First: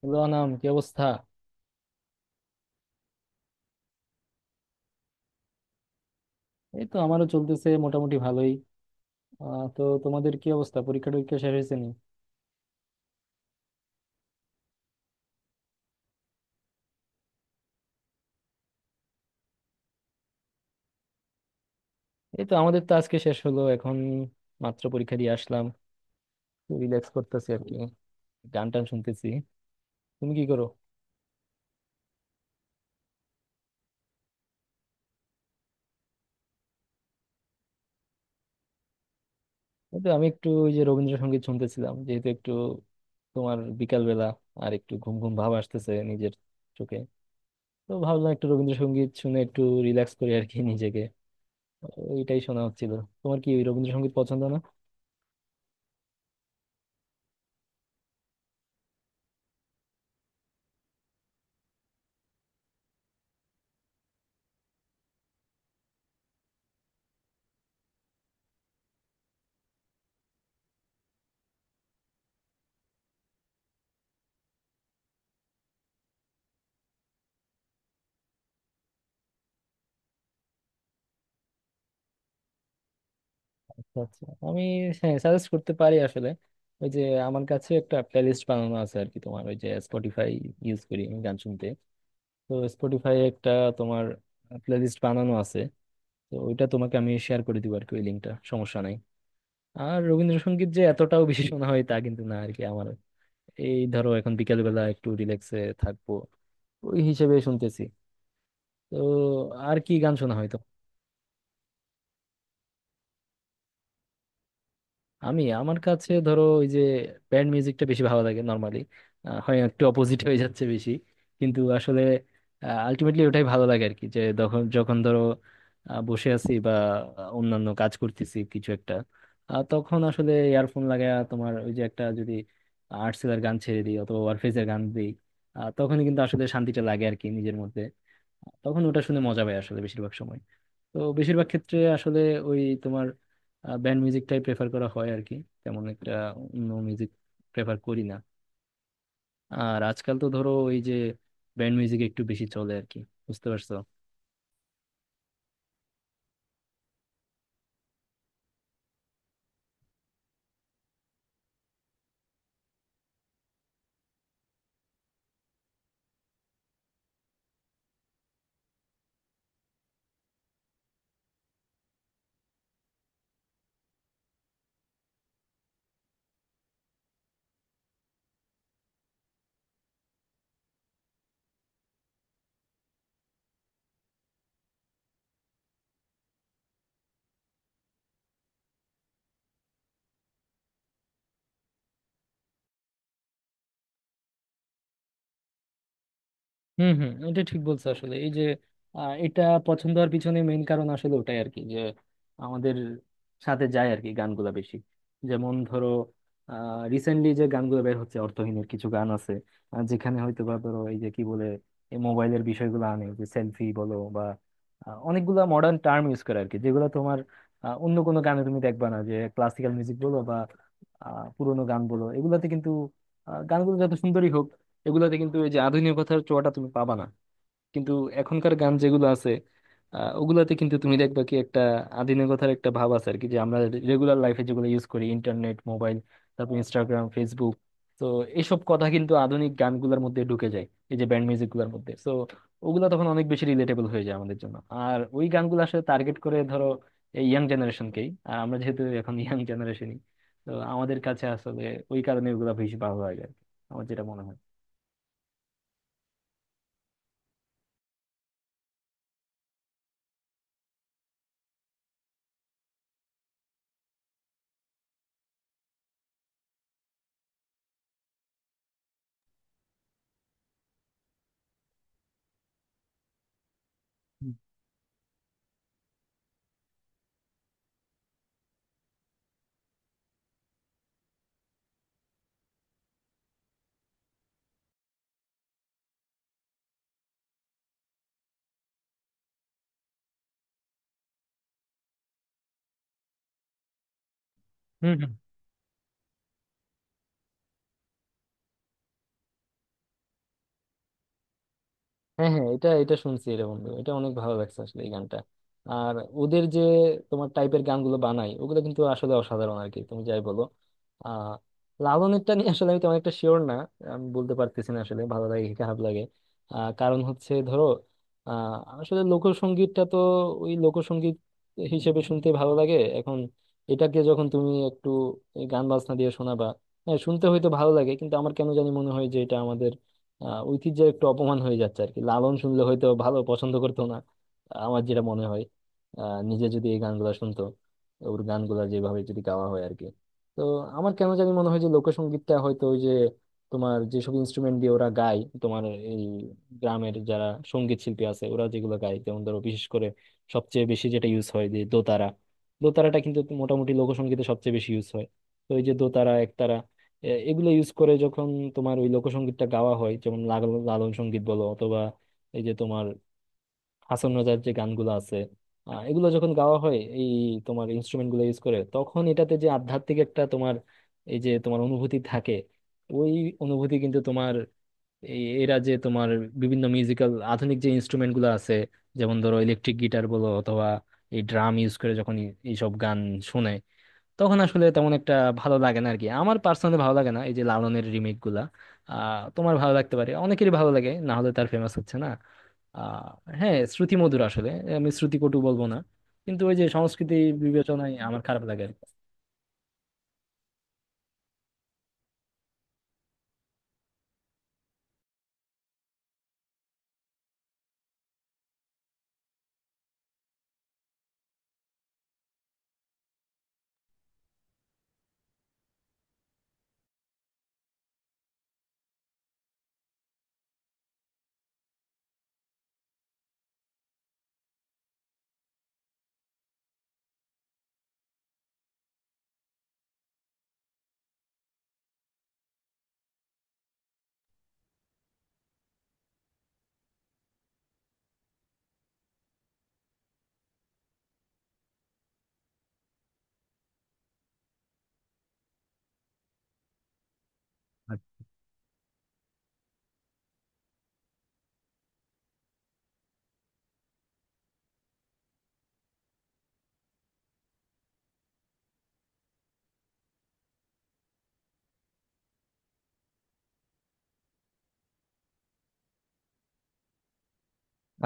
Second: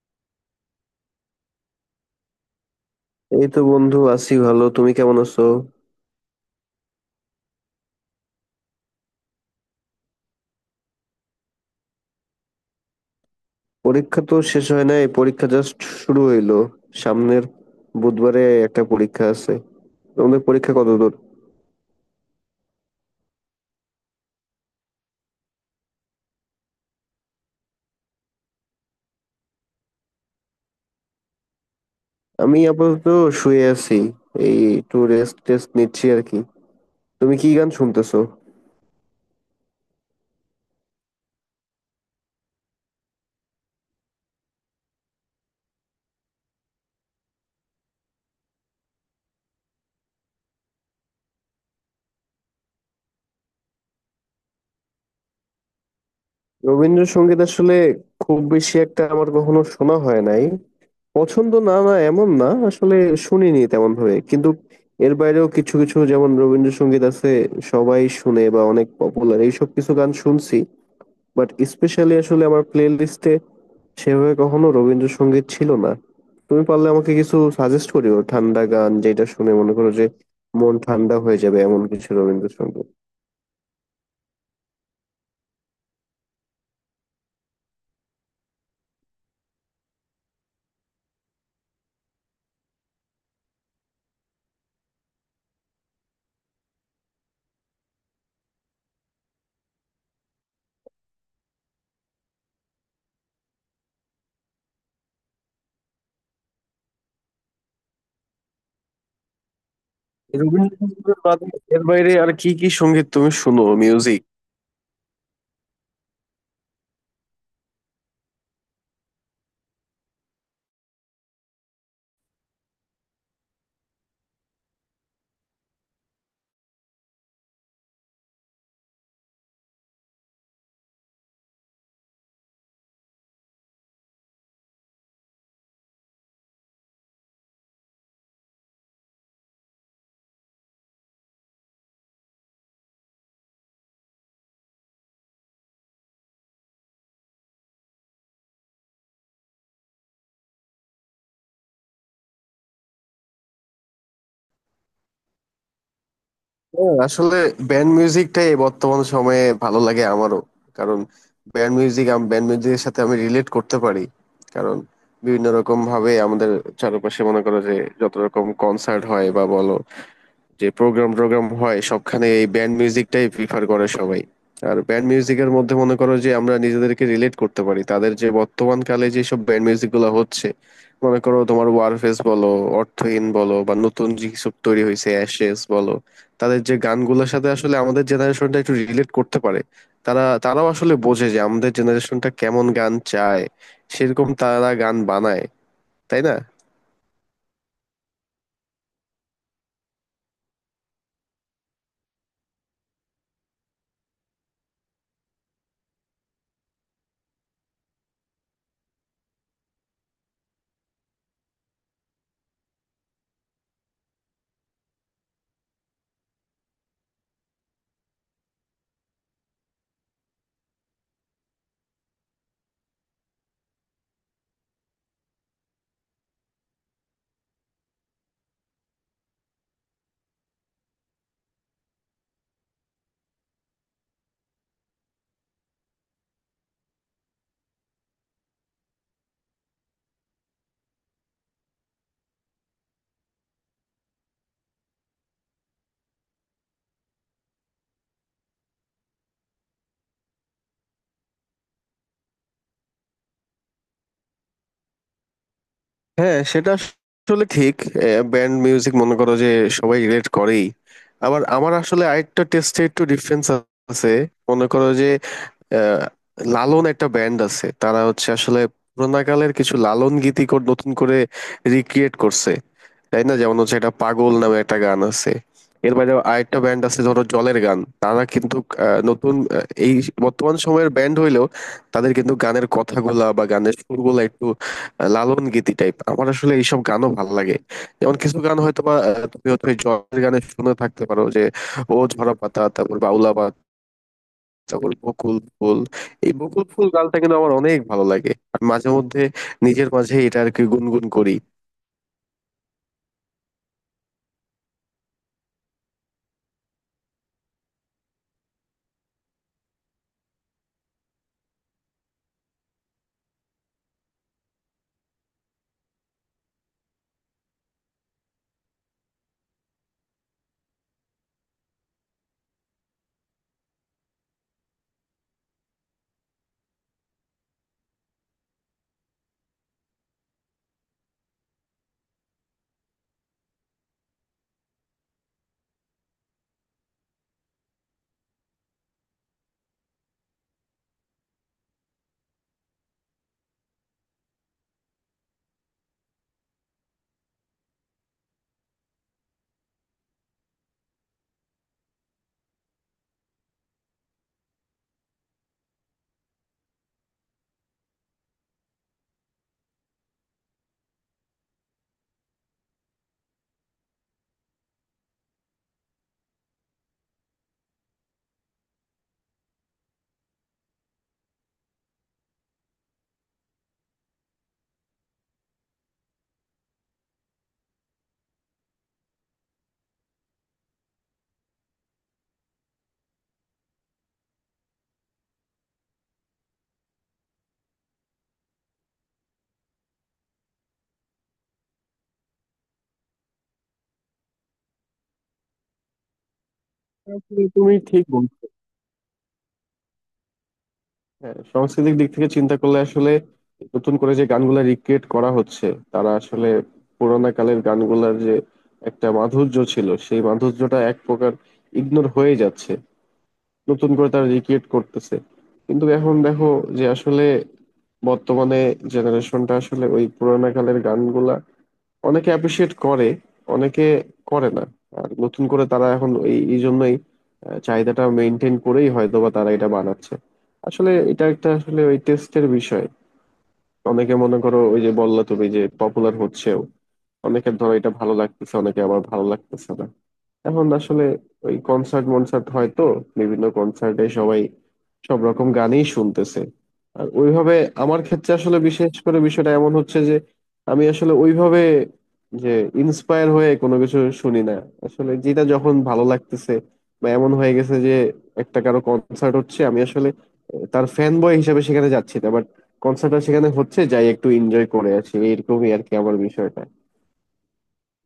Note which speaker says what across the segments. Speaker 1: Hello Anam, কি অবস্থা?
Speaker 2: এই তো বন্ধু আছি ভালো। তুমি কেমন আছো?
Speaker 1: এই তো আমারও চলতেছে মোটামুটি ভালোই। তো তোমাদের কি অবস্থা? পরীক্ষা টরীক্ষা শেষ হয়েছে নি?
Speaker 2: পরীক্ষা তো শেষ হয় নাই, পরীক্ষা জাস্ট শুরু হইলো। সামনের বুধবারে একটা পরীক্ষা আছে। তোমাদের পরীক্ষা কতদূর?
Speaker 1: এই তো আমাদের তো আজকে শেষ হলো, এখন মাত্র পরীক্ষা দিয়ে আসলাম। রিল্যাক্স করতেছি আর কি, গান টান শুনতেছি। তুমি কি করো?
Speaker 2: আমি আপাতত শুয়ে আছি। এই একটু রেস্ট টেস্ট নিচ্ছি আর কি। তুমি কি গান শুনতেছো?
Speaker 1: এই তো আমি একটু ওই যে রবীন্দ্রসঙ্গীত শুনতেছিলাম, যেহেতু একটু তোমার বিকাল বেলা, আর একটু ঘুম ঘুম ভাব আসতেছে নিজের চোখে। তো ভাবলাম একটু রবীন্দ্রসঙ্গীত শুনে একটু রিল্যাক্স করি আর কি নিজেকে, ওইটাই শোনা হচ্ছিল। তোমার কি রবীন্দ্রসঙ্গীত পছন্দ না?
Speaker 2: রবীন্দ্রসঙ্গীত আসলে খুব বেশি একটা আমার কখনো শোনা হয় নাই। পছন্দ না না এমন না আসলে, শুনিনি তেমন ভাবে। কিন্তু এর বাইরেও কিছু কিছু যেমন রবীন্দ্রসঙ্গীত আছে সবাই শুনে বা অনেক পপুলার, এইসব কিছু গান শুনছি। বাট স্পেশালি আসলে আমার প্লে লিস্টে সেভাবে কখনো রবীন্দ্রসঙ্গীত ছিল না। তুমি পারলে আমাকে কিছু সাজেস্ট করিও, ঠান্ডা গান যেটা শুনে মনে করো যে মন ঠান্ডা হয়ে যাবে, এমন কিছু রবীন্দ্রসঙ্গীত।
Speaker 1: আচ্ছা আচ্ছা, আমি হ্যাঁ সাজেস্ট করতে পারি আসলে। ওই যে আমার কাছে একটা প্লেলিস্ট বানানো আছে আর কি, তোমার ওই যে স্পটিফাই ইউজ করি আমি গান শুনতে। তো স্পটিফাই একটা তোমার প্লেলিস্ট বানানো আছে, তো ওইটা তোমাকে আমি শেয়ার করে দিব আর কি, ওই লিঙ্কটা, সমস্যা নাই। আর রবীন্দ্রসঙ্গীত যে এতটাও বেশি শোনা হয় তা কিন্তু না আর কি আমার। এই ধরো এখন বিকেল বেলা একটু রিল্যাক্সে থাকবো, ওই হিসেবে শুনতেছি। তো আর কি গান শোনা হয়?
Speaker 2: রবীন্দ্রসঙ্গীত বাদে এর বাইরে আর কি কি সঙ্গীত তুমি শুনো, মিউজিক?
Speaker 1: আমি, আমার কাছে ধরো ওই যে ব্যান্ড মিউজিকটা বেশি ভালো লাগে নর্মালি। হয় একটু অপোজিট হয়ে যাচ্ছে বেশি, কিন্তু আসলে আলটিমেটলি ওটাই ভালো লাগে আর কি। যে যখন যখন ধরো বসে আছি বা অন্যান্য কাজ করতেছি কিছু একটা, তখন আসলে ইয়ারফোন লাগায়া তোমার ওই যে একটা যদি আর্টসেলের গান ছেড়ে দিই অথবা ওয়ারফেজের গান দিই, তখনই কিন্তু আসলে শান্তিটা লাগে আর কি নিজের মধ্যে। তখন ওটা শুনে মজা পাই আসলে বেশিরভাগ সময়। তো বেশিরভাগ ক্ষেত্রে আসলে ওই তোমার ব্যান্ড মিউজিকটাই প্রেফার করা হয় আর কি, তেমন একটা অন্য মিউজিক প্রেফার করি না। আর আজকাল তো ধরো ওই যে ব্যান্ড মিউজিক একটু বেশি চলে আর কি, বুঝতে পারছো?
Speaker 2: হ্যাঁ আসলে ব্যান্ড মিউজিকটাই বর্তমান সময়ে ভালো লাগে আমারও। কারণ ব্যান্ড মিউজিক, আমি ব্যান্ড মিউজিকের সাথে আমি রিলেট করতে পারি। কারণ বিভিন্ন রকম ভাবে আমাদের চারপাশে মনে করো যে যত রকম কনসার্ট হয় বা বলো যে প্রোগ্রাম টোগ্রাম হয় সবখানে এই ব্যান্ড মিউজিকটাই প্রিফার করে সবাই। আর ব্যান্ড মিউজিকের মধ্যে মনে করো যে আমরা নিজেদেরকে রিলেট করতে পারি তাদের, যে বর্তমান কালে যে সব ব্যান্ড মিউজিক গুলো হচ্ছে মনে করো তোমার ওয়ারফেস বলো, অর্থহীন বলো বা নতুন যে সব তৈরি হয়েছে অ্যাশেস বলো, তাদের যে গানগুলোর সাথে আসলে আমাদের জেনারেশনটা একটু রিলেট করতে পারে। তারাও আসলে বোঝে যে আমাদের জেনারেশনটা কেমন গান চায়, সেরকম তারা গান বানায়। তাই না?
Speaker 1: হুম হুম, এটা ঠিক বলছো আসলে। এই যে এটা পছন্দ হওয়ার পিছনে মেইন কারণ আসলে ওটাই আর কি, যে আমাদের সাথে যায় আর কি গানগুলা বেশি। যেমন ধরো রিসেন্টলি যে গানগুলো বের হচ্ছে অর্থহীনের কিছু গান আছে, যেখানে হয়তো বা ধরো এই যে কি বলে এই মোবাইলের বিষয়গুলো আনে, যে সেলফি বলো বা অনেকগুলা মডার্ন টার্ম ইউজ করে আর কি, যেগুলো তোমার অন্য কোনো গানে তুমি দেখবা না। যে ক্লাসিক্যাল মিউজিক বলো বা পুরোনো গান বলো এগুলাতে কিন্তু গানগুলো যত সুন্দরই হোক এগুলাতে কিন্তু এই যে আধুনিকতার ছোঁয়াটা তুমি পাবা না। কিন্তু এখনকার গান যেগুলো আছে ওগুলাতে কিন্তু তুমি দেখবা কি একটা আধুনিকতার একটা ভাব আছে আর কি। যে আমরা রেগুলার লাইফে যেগুলো ইউজ করি, ইন্টারনেট, মোবাইল, তারপর ইনস্টাগ্রাম, ফেসবুক, তো এইসব কথা কিন্তু আধুনিক গানগুলোর মধ্যে ঢুকে যায়, এই যে ব্যান্ড মিউজিক গুলোর মধ্যে। তো ওগুলা তখন অনেক বেশি রিলেটেবল হয়ে যায় আমাদের জন্য। আর ওই গানগুলো আসলে টার্গেট করে ধরো এই ইয়াং জেনারেশনকেই, আর আমরা যেহেতু এখন ইয়াং জেনারেশনই, তো আমাদের কাছে আসলে ওই কারণে ওগুলা বেশি ভালো লাগে আর কি, আমার যেটা মনে হয়।
Speaker 2: হ্যাঁ সেটা আসলে ঠিক। ব্যান্ড মিউজিক মনে করো যে সবাই রিলেট করেই। আবার আমার আসলে আরেকটা টেস্টে একটু ডিফারেন্স আছে। মনে করো যে আহ, লালন একটা ব্যান্ড আছে, তারা হচ্ছে আসলে পুরোনো কালের কিছু লালন গীতি নতুন করে রিক্রিয়েট করছে। তাই না? যেমন হচ্ছে একটা পাগল নামে একটা গান আছে। এর বাইরে আরেকটা ব্যান্ড আছে ধরো জলের গান, তারা কিন্তু এই বর্তমান সময়ের ব্যান্ড হইলেও তাদের কিন্তু গানের কথাগুলা বা গানের সুরগুলা একটু লালন গীতি টাইপ। আমার আসলে এইসব গানও ভালো লাগে। যেমন কিছু গান হয়তো বা তুমি হয়তো এই জলের গানে শুনে থাকতে পারো যে ও ঝরা পাতা, তারপর বাউলা পাতা, তারপর
Speaker 1: হুম হুম।
Speaker 2: বকুল ফুল। এই বকুল ফুল গানটা কিন্তু আমার অনেক ভালো লাগে, আমি মাঝে মধ্যে নিজের মাঝে এটা আর কি গুনগুন করি।
Speaker 1: হ্যাঁ হ্যাঁ, এটা এটা শুনছি রে বন্ধু, এটা অনেক ভালো লাগছে আসলে এই গানটা। আর ওদের যে তোমার টাইপের গানগুলো বানায় ওগুলো কিন্তু আসলে অসাধারণ আর কি, তুমি যাই বলো। আহ লালনেরটা নিয়ে আসলে আমি তেমন একটা শিওর না, আমি বলতে পারতেছি না আসলে ভালো লাগে কি খারাপ লাগে। কারণ হচ্ছে ধরো আহ আসলে লোকসঙ্গীতটা তো ওই লোকসঙ্গীত হিসেবে শুনতে ভালো লাগে এখন। এটাকে যখন তুমি একটু এই গান বাজনা দিয়ে শোনাবা, হ্যাঁ শুনতে হয়তো ভালো লাগে, কিন্তু আমার কেন জানি মনে হয় যে এটা আমাদের ঐতিহ্যের একটু অপমান হয়ে যাচ্ছে আর কি। লালন শুনলে হয়তো ভালো পছন্দ করতো না, আমার যেটা মনে হয়, নিজে যদি এই গানগুলো শুনতো, ওর গানগুলো যেভাবে যদি গাওয়া হয় আর কি। তো আমার কেন জানি মনে হয় যে লোকসঙ্গীতটা হয়তো ওই যে তোমার যেসব ইনস্ট্রুমেন্ট দিয়ে ওরা গায়, তোমার এই গ্রামের যারা সঙ্গীত শিল্পী আছে ওরা যেগুলো গায়, যেমন ধরো বিশেষ করে সবচেয়ে বেশি যেটা ইউজ হয়, যে দোতারা, দোতারাটা কিন্তু মোটামুটি লোকসঙ্গীতে সবচেয়ে বেশি ইউজ হয়। তো এই যে দোতারা একতারা এগুলো ইউজ করে যখন তোমার ওই লোকসঙ্গীতটা গাওয়া হয়, যেমন লালন সঙ্গীত বলো অথবা এই যে তোমার হাসন রাজার যে গানগুলো আছে, এগুলো যখন গাওয়া হয় এই তোমার ইনস্ট্রুমেন্ট গুলো ইউজ করে, তখন এটাতে যে আধ্যাত্মিক একটা তোমার এই যে তোমার অনুভূতি থাকে, ওই অনুভূতি কিন্তু তোমার এই এরা যে তোমার বিভিন্ন মিউজিক্যাল আধুনিক যে ইনস্ট্রুমেন্ট গুলো আছে, যেমন ধরো ইলেকট্রিক গিটার বলো অথবা এই ড্রাম ইউজ করে যখন এইসব গান শোনে, তখন আসলে তেমন একটা ভালো লাগে না আর কি, আমার পার্সোনালি ভালো লাগে না এই যে লালনের রিমেক গুলা। তোমার ভালো লাগতে পারে, অনেকেরই ভালো লাগে, না হলে তার ফেমাস হচ্ছে না। আহ হ্যাঁ, শ্রুতি মধুর আসলে, আমি শ্রুতি কটু বলবো না, কিন্তু ওই যে সংস্কৃতি
Speaker 2: আসলে তুমি
Speaker 1: বিবেচনায়
Speaker 2: ঠিক
Speaker 1: আমার খারাপ
Speaker 2: বলছো।
Speaker 1: লাগে আর কি।
Speaker 2: হ্যাঁ সাংস্কৃতিক দিক থেকে চিন্তা করলে আসলে নতুন করে যে গানগুলা রিক্রিয়েট করা হচ্ছে তারা আসলে পুরোনো কালের গানগুলার যে একটা মাধুর্য ছিল সেই মাধুর্যটা এক প্রকার ইগনোর হয়ে যাচ্ছে। নতুন করে তারা রিক্রিয়েট করতেছে। কিন্তু এখন দেখো যে আসলে বর্তমানে জেনারেশনটা আসলে ওই পুরোনো কালের গানগুলা অনেকে অ্যাপ্রিসিয়েট করে, অনেকে করে না। আর নতুন করে তারা এখন এই এই জন্যই চাহিদাটা মেনটেন করেই হয়তো বা তারা এটা বানাচ্ছে। আসলে এটা একটা আসলে ওই টেস্টের বিষয়। অনেকে মনে করো ওই যে বললা তুমি যে পপুলার হচ্ছেও, অনেকের ধরো এটা ভালো লাগতেছে, অনেকে আবার ভালো লাগতেছে না। এখন আসলে ওই কনসার্ট মনসার্ট হয় তো বিভিন্ন কনসার্টে সবাই সব রকম গানই শুনতেছে। আর ওইভাবে আমার ক্ষেত্রে আসলে বিশেষ করে বিষয়টা এমন হচ্ছে যে আমি আসলে ওইভাবে যে ইন্সপায়ার হয়ে কোনো কিছু শুনি না। আসলে যেটা যখন ভালো লাগতেছে, বা এমন হয়ে গেছে যে একটা কারো কনসার্ট হচ্ছে, আমি আসলে তার ফ্যান বয় হিসেবে সেখানে যাচ্ছি না, বাট কনসার্টটা সেখানে হচ্ছে যাই একটু এনজয় করে আছি, এরকমই আর কি আমার বিষয়টা।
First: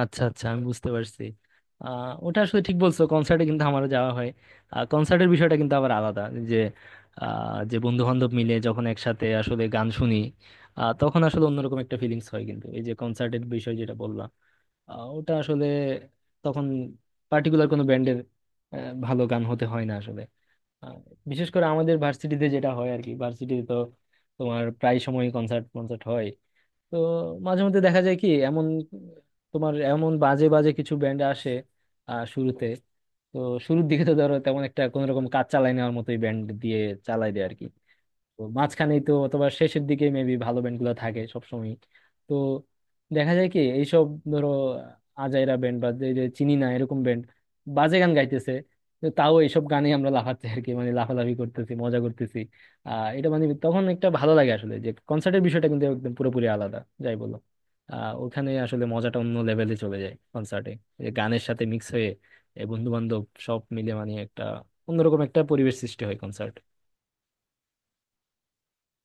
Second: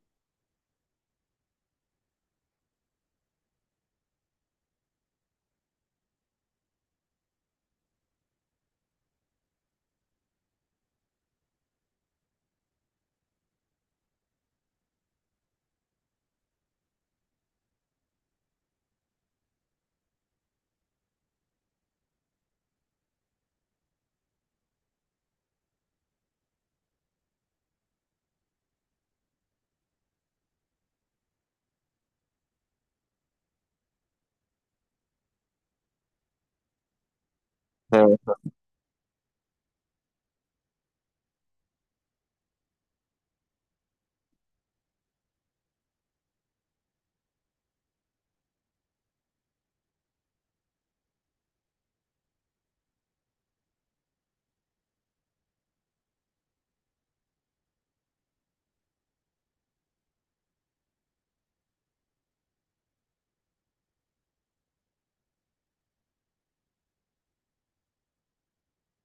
Speaker 1: আচ্ছা আচ্ছা, আমি বুঝতে পারছি। ওটা আসলে ঠিক বলছো, কনসার্টে কিন্তু আমারও যাওয়া হয়। কনসার্টের বিষয়টা কিন্তু আবার আলাদা, যে যে বন্ধু বান্ধব মিলে যখন একসাথে আসলে গান শুনি, তখন আসলে অন্যরকম একটা ফিলিংস হয়। কিন্তু এই যে কনসার্টের বিষয় যেটা বললাম, ওটা আসলে তখন পার্টিকুলার কোনো ব্যান্ডের ভালো গান হতে হয় না আসলে। আহ, বিশেষ করে আমাদের ভার্সিটিতে যেটা হয় আর কি, ভার্সিটিতে তো তোমার প্রায় সময় কনসার্ট কনসার্ট হয়। তো মাঝে মধ্যে দেখা যায় কি, এমন তোমার এমন বাজে বাজে কিছু ব্যান্ড আসে শুরুতে। তো শুরুর দিকে তো ধরো তেমন একটা কোনো রকম কাজ চালাই নেওয়ার মতোই ব্যান্ড দিয়ে চালাই দেয় আর কি।
Speaker 2: হ্যাঁ
Speaker 1: তো মাঝখানেই তো অথবা শেষের দিকে মেবি ভালো ব্যান্ডগুলো থাকে সবসময়। তো দেখা যায় কি এইসব ধরো আজাইরা ব্যান্ড বা যে যে চিনি না এরকম ব্যান্ড বাজে গান গাইতেছে, তো তাও এইসব গানে আমরা লাফাচ্ছি আর কি, মানে লাফালাফি করতেছি, মজা করতেছি। এটা মানে তখন একটা ভালো লাগে আসলে, যে কনসার্টের বিষয়টা কিন্তু একদম পুরোপুরি আলাদা, যাই বলো। ওখানে আসলে মজাটা অন্য লেভেলে চলে যায় কনসার্টে, যে গানের সাথে মিক্স হয়ে বন্ধু বান্ধব সব মিলে মানে একটা অন্যরকম একটা পরিবেশ সৃষ্টি হয় কনসার্ট।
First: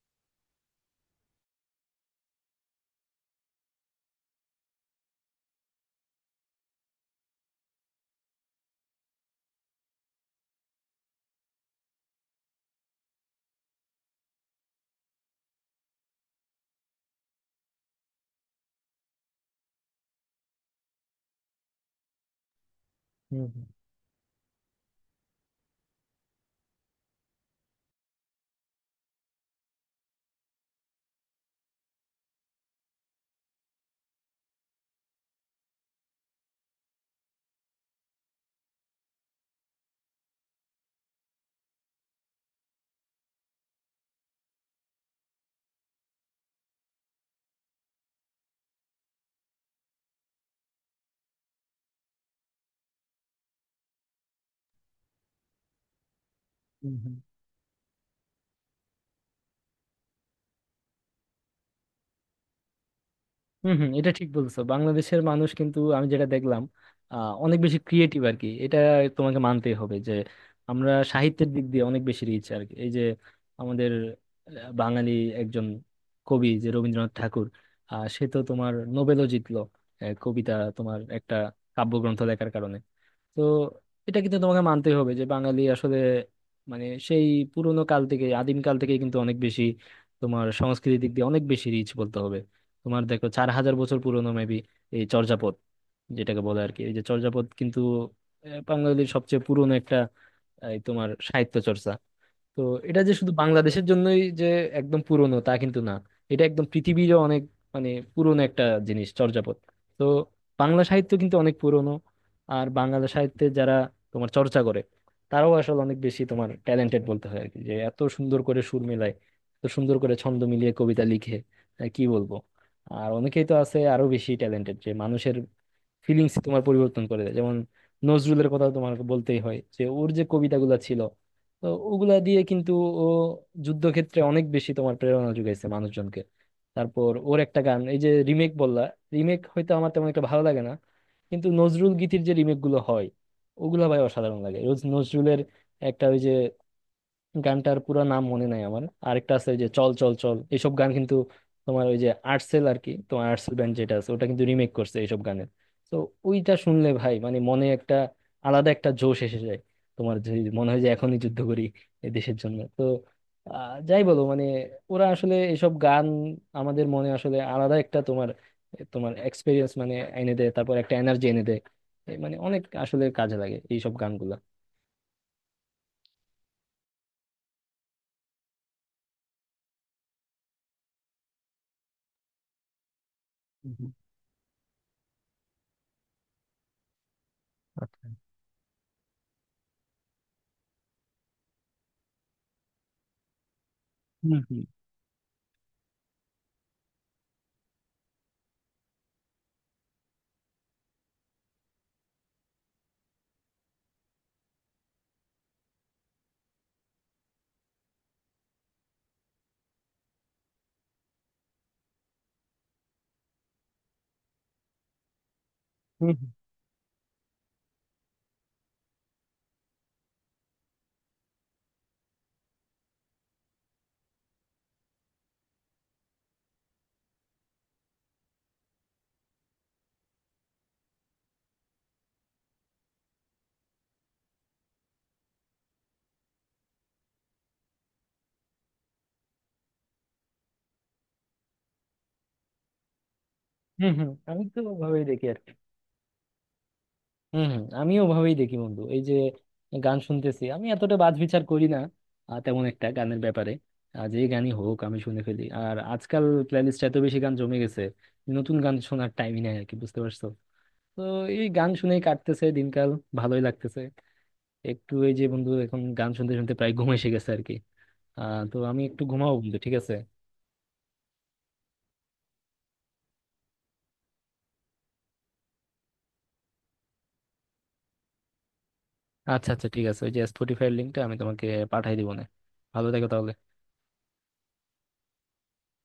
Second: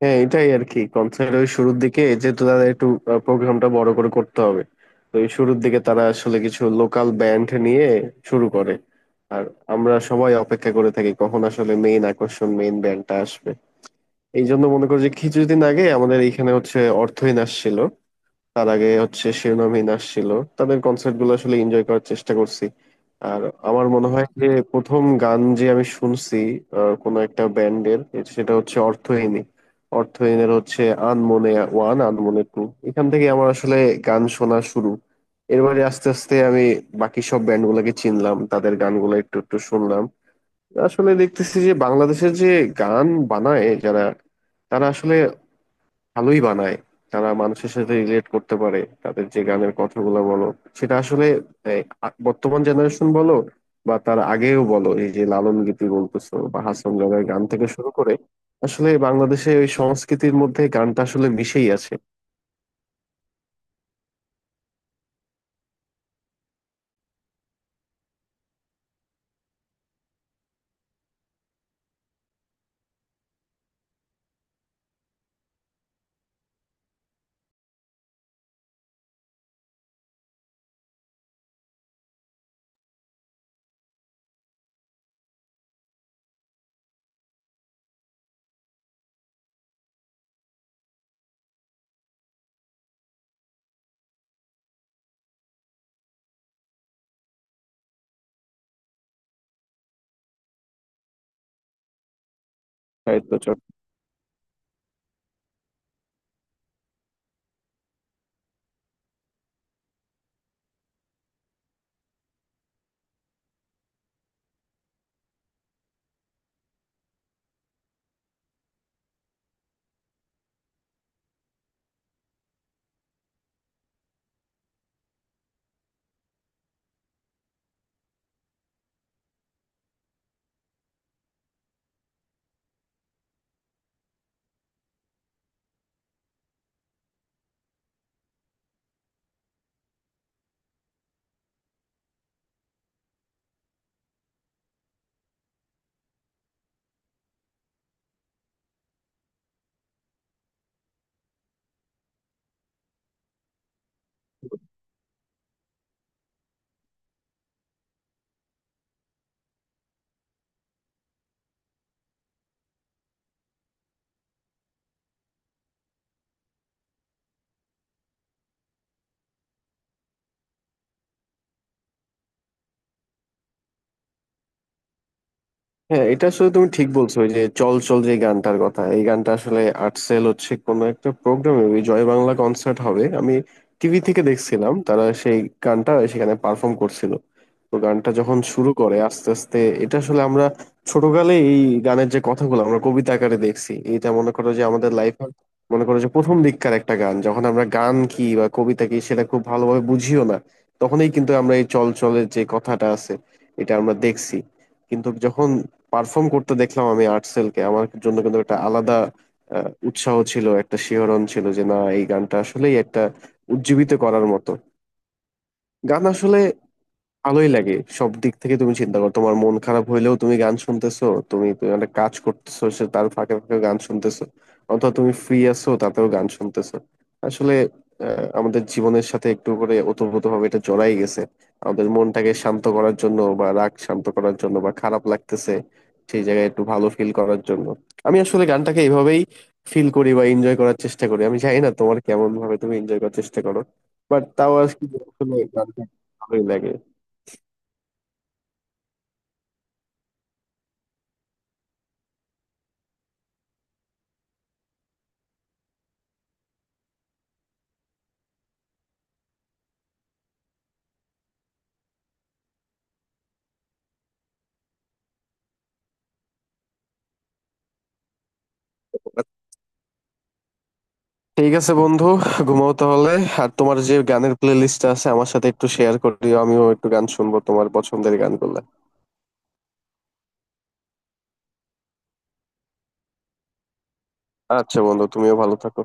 Speaker 2: হ্যাঁ এটাই আর কি কনসার্ট। ওই শুরুর দিকে যেহেতু তাদের একটু প্রোগ্রামটা বড় করে করতে হবে, তো এই শুরুর দিকে তারা আসলে কিছু লোকাল ব্যান্ড নিয়ে শুরু করে। আর আমরা সবাই অপেক্ষা করে থাকি কখন আসলে মেইন আকর্ষণ মেইন ব্যান্ডটা আসবে। এই জন্য মনে করো যে কিছুদিন আগে আমাদের এখানে হচ্ছে অর্থহীন আসছিল, তার আগে হচ্ছে শিরোনামহীন আসছিল। তাদের কনসার্ট গুলো আসলে এনজয় করার চেষ্টা করছি।
Speaker 1: হুম
Speaker 2: আর
Speaker 1: হুম।
Speaker 2: আমার মনে হয় যে প্রথম গান যে আমি শুনছি কোনো একটা ব্যান্ডের, সেটা হচ্ছে অর্থহীনই। অর্থহীনের হচ্ছে আনমনে 1, আনমনে 2। এখান থেকে আমার আসলে গান শোনা শুরু। এরপরে আস্তে আস্তে আমি বাকি সব ব্যান্ড গুলাকে চিনলাম, তাদের গানগুলো একটু একটু শুনলাম। আসলে দেখতেছি যে বাংলাদেশের যে গান বানায় যারা তারা আসলে ভালোই বানায়। তারা মানুষের সাথে রিলেট করতে পারে, তাদের যে গানের কথাগুলো বলো সেটা আসলে এই, বর্তমান জেনারেশন বলো বা তার আগেও বলো এই যে লালন গীতি বলতেছো বা হাসন
Speaker 1: হুম হুম।
Speaker 2: দাদার গান থেকে শুরু করে আসলে বাংলাদেশে ওই সংস্কৃতির মধ্যে গানটা আসলে মিশেই আছে।
Speaker 1: হম হম, এটা ঠিক বলছো। বাংলাদেশের মানুষ কিন্তু, আমি যেটা দেখলাম, অনেক বেশি ক্রিয়েটিভ আর কি। এটা তোমাকে মানতেই হবে যে আমরা সাহিত্যের দিক দিয়ে অনেক বেশি রিচ আর কি। এই যে আমাদের বাঙালি একজন কবি যে রবীন্দ্রনাথ ঠাকুর, সে তো তোমার নোবেলও জিতলো কবিতা তোমার একটা কাব্যগ্রন্থ লেখার কারণে। তো এটা কিন্তু তোমাকে মানতেই হবে, যে বাঙালি আসলে মানে সেই পুরোনো কাল থেকে, আদিম কাল থেকে কিন্তু অনেক বেশি তোমার সংস্কৃতির দিক দিয়ে অনেক বেশি রিচ বলতে হবে। তোমার দেখো চার হাজার বছর পুরোনো মেবি এই চর্যাপদ যেটাকে বলে আর কি, এই যে চর্যাপদ কিন্তু বাঙালির সবচেয়ে পুরোনো একটা এই তোমার সাহিত্য চর্চা। তো এটা যে শুধু
Speaker 2: সাহিত্য।
Speaker 1: বাংলাদেশের জন্যই যে একদম পুরনো তা কিন্তু না, এটা একদম পৃথিবীরও অনেক মানে পুরনো একটা জিনিস চর্যাপদ। তো বাংলা সাহিত্য কিন্তু অনেক পুরনো। আর বাংলা সাহিত্যে যারা তোমার চর্চা করে, তারাও আসলে অনেক বেশি তোমার ট্যালেন্টেড বলতে হয় আর কি, যে এত সুন্দর করে সুর মেলায়, এত সুন্দর করে ছন্দ মিলিয়ে কবিতা লিখে, কি বলবো। আর অনেকেই তো আছে আরো বেশি ট্যালেন্টেড, যে মানুষের ফিলিংস তোমার পরিবর্তন করে দেয়, যেমন নজরুলের কথা তোমার বলতেই হয়, যে ওর যে কবিতাগুলো ছিল, তো ওগুলা দিয়ে কিন্তু ও যুদ্ধক্ষেত্রে অনেক বেশি তোমার প্রেরণা যোগাইছে মানুষজনকে। তারপর ওর একটা গান, এই যে রিমেক বললা, রিমেক হয়তো আমার তেমন একটা ভালো লাগে না, কিন্তু নজরুল গীতির যে রিমেক গুলো হয় ওগুলা ভাই অসাধারণ লাগে রোজ। নজরুলের একটা ওই যে গানটার পুরো নাম মনে নাই আমার, আরেকটা আছে ওই যে চল চল চল, এইসব গান কিন্তু তোমার ওই যে আর্টসেল আর কি, তোমার আর্টসেল ব্যান্ড যেটা আছে ওটা কিন্তু রিমেক করছে এইসব গানের। তো ওইটা শুনলে ভাই মানে মনে একটা আলাদা একটা জোশ এসে যায়, তোমার যে মনে হয় যে এখনই যুদ্ধ করি এই দেশের জন্য। তো যাই বলো মানে ওরা আসলে এসব গান আমাদের মনে আসলে আলাদা একটা তোমার, তোমার এক্সপিরিয়েন্স মানে এনে দেয়, তারপর একটা এনার্জি এনে দেয়। এ মানে অনেক আসলে কাজে লাগে এইসব গানগুলা।
Speaker 2: হ্যাঁ এটা আসলে তুমি ঠিক বলছো, ওই যে চল চল যে গানটার কথা, এই গানটা আসলে আর্টসেল হচ্ছে কোনো একটা প্রোগ্রামে, ওই জয় বাংলা কনসার্ট হবে, আমি
Speaker 1: হুম হুম।
Speaker 2: টিভি থেকে দেখছিলাম তারা সেই গানটা সেখানে পারফর্ম করছিল। তো
Speaker 1: আচ্ছা।
Speaker 2: গানটা যখন শুরু করে আস্তে আস্তে, এটা আসলে আমরা ছোটকালে এই গানের যে কথাগুলো আমরা কবিতা আকারে দেখছি, এটা মনে
Speaker 1: হুম
Speaker 2: করো
Speaker 1: হুম।
Speaker 2: যে আমাদের লাইফে মনে করো যে প্রথম দিককার একটা গান, যখন আমরা গান কি বা কবিতা কি সেটা খুব ভালোভাবে বুঝিও না তখনই কিন্তু আমরা এই চল চলের যে কথাটা আছে এটা আমরা দেখছি। কিন্তু যখন পারফর্ম করতে দেখলাম আমি আর্টসেলকে, আমার জন্য কিন্তু একটা আলাদা উৎসাহ ছিল, একটা শিহরণ ছিল যে না এই গানটা আসলেই একটা উজ্জীবিত করার মতো গান
Speaker 1: হুম হুম।
Speaker 2: আসলে। ভালোই লাগে। সব দিক থেকে তুমি চিন্তা করো, তোমার মন খারাপ হইলেও তুমি গান শুনতেছো, তুমি তুমি একটা কাজ করতেছো সে তার ফাঁকে ফাঁকে গান শুনতেছো, অথবা তুমি ফ্রি আছো তাতেও গান শুনতেছো। আসলে আমাদের জীবনের সাথে একটু করে ওতপ্রোতভাবে এটা জড়াই গেছে। আমাদের মনটাকে শান্ত করার জন্য বা রাগ শান্ত করার জন্য বা খারাপ লাগতেছে সেই জায়গায় একটু ভালো ফিল করার জন্য আমি আসলে গানটাকে এইভাবেই ফিল করি বা এনজয় করার চেষ্টা করি। আমি জানি না তোমার কেমন ভাবে তুমি এনজয় করার চেষ্টা করো।
Speaker 1: হম হম,
Speaker 2: বাট
Speaker 1: আমি
Speaker 2: তাও
Speaker 1: তো
Speaker 2: আর কি
Speaker 1: ওভাবেই দেখি
Speaker 2: আসলে
Speaker 1: আর কি।
Speaker 2: গানটা ভালোই লাগে।
Speaker 1: হম হম, আমিও ওভাবেই দেখি বন্ধু। এই যে গান শুনতেছি, আমি এতটা বাজ বিচার করি না তেমন একটা গানের ব্যাপারে। যে গানই হোক আমি শুনে ফেলি। আর আজকাল প্লেলিস্ট এত বেশি গান জমে গেছে, নতুন গান শোনার টাইমই নাই আর কি, বুঝতে পারছো? তো এই গান শুনেই কাটতেছে দিনকাল, ভালোই লাগতেছে। একটু, এই যে বন্ধু এখন গান শুনতে শুনতে প্রায় ঘুম এসে গেছে আর কি, তো আমি একটু ঘুমাবো বন্ধু, ঠিক আছে?
Speaker 2: ঠিক আছে বন্ধু, ঘুমাও তাহলে। আর তোমার যে গানের প্লে লিস্টটা আছে আমার সাথে একটু শেয়ার করে দিও, আমিও একটু গান শুনবো তোমার পছন্দের গানগুলো।
Speaker 1: আচ্ছা আচ্ছা, ঠিক আছে। ওই যে স্পটিফাই লিঙ্কটা আমি তোমাকে পাঠাই দিবো না, ভালো থেকো তাহলে।
Speaker 2: আচ্ছা বন্ধু, তুমিও ভালো থাকো।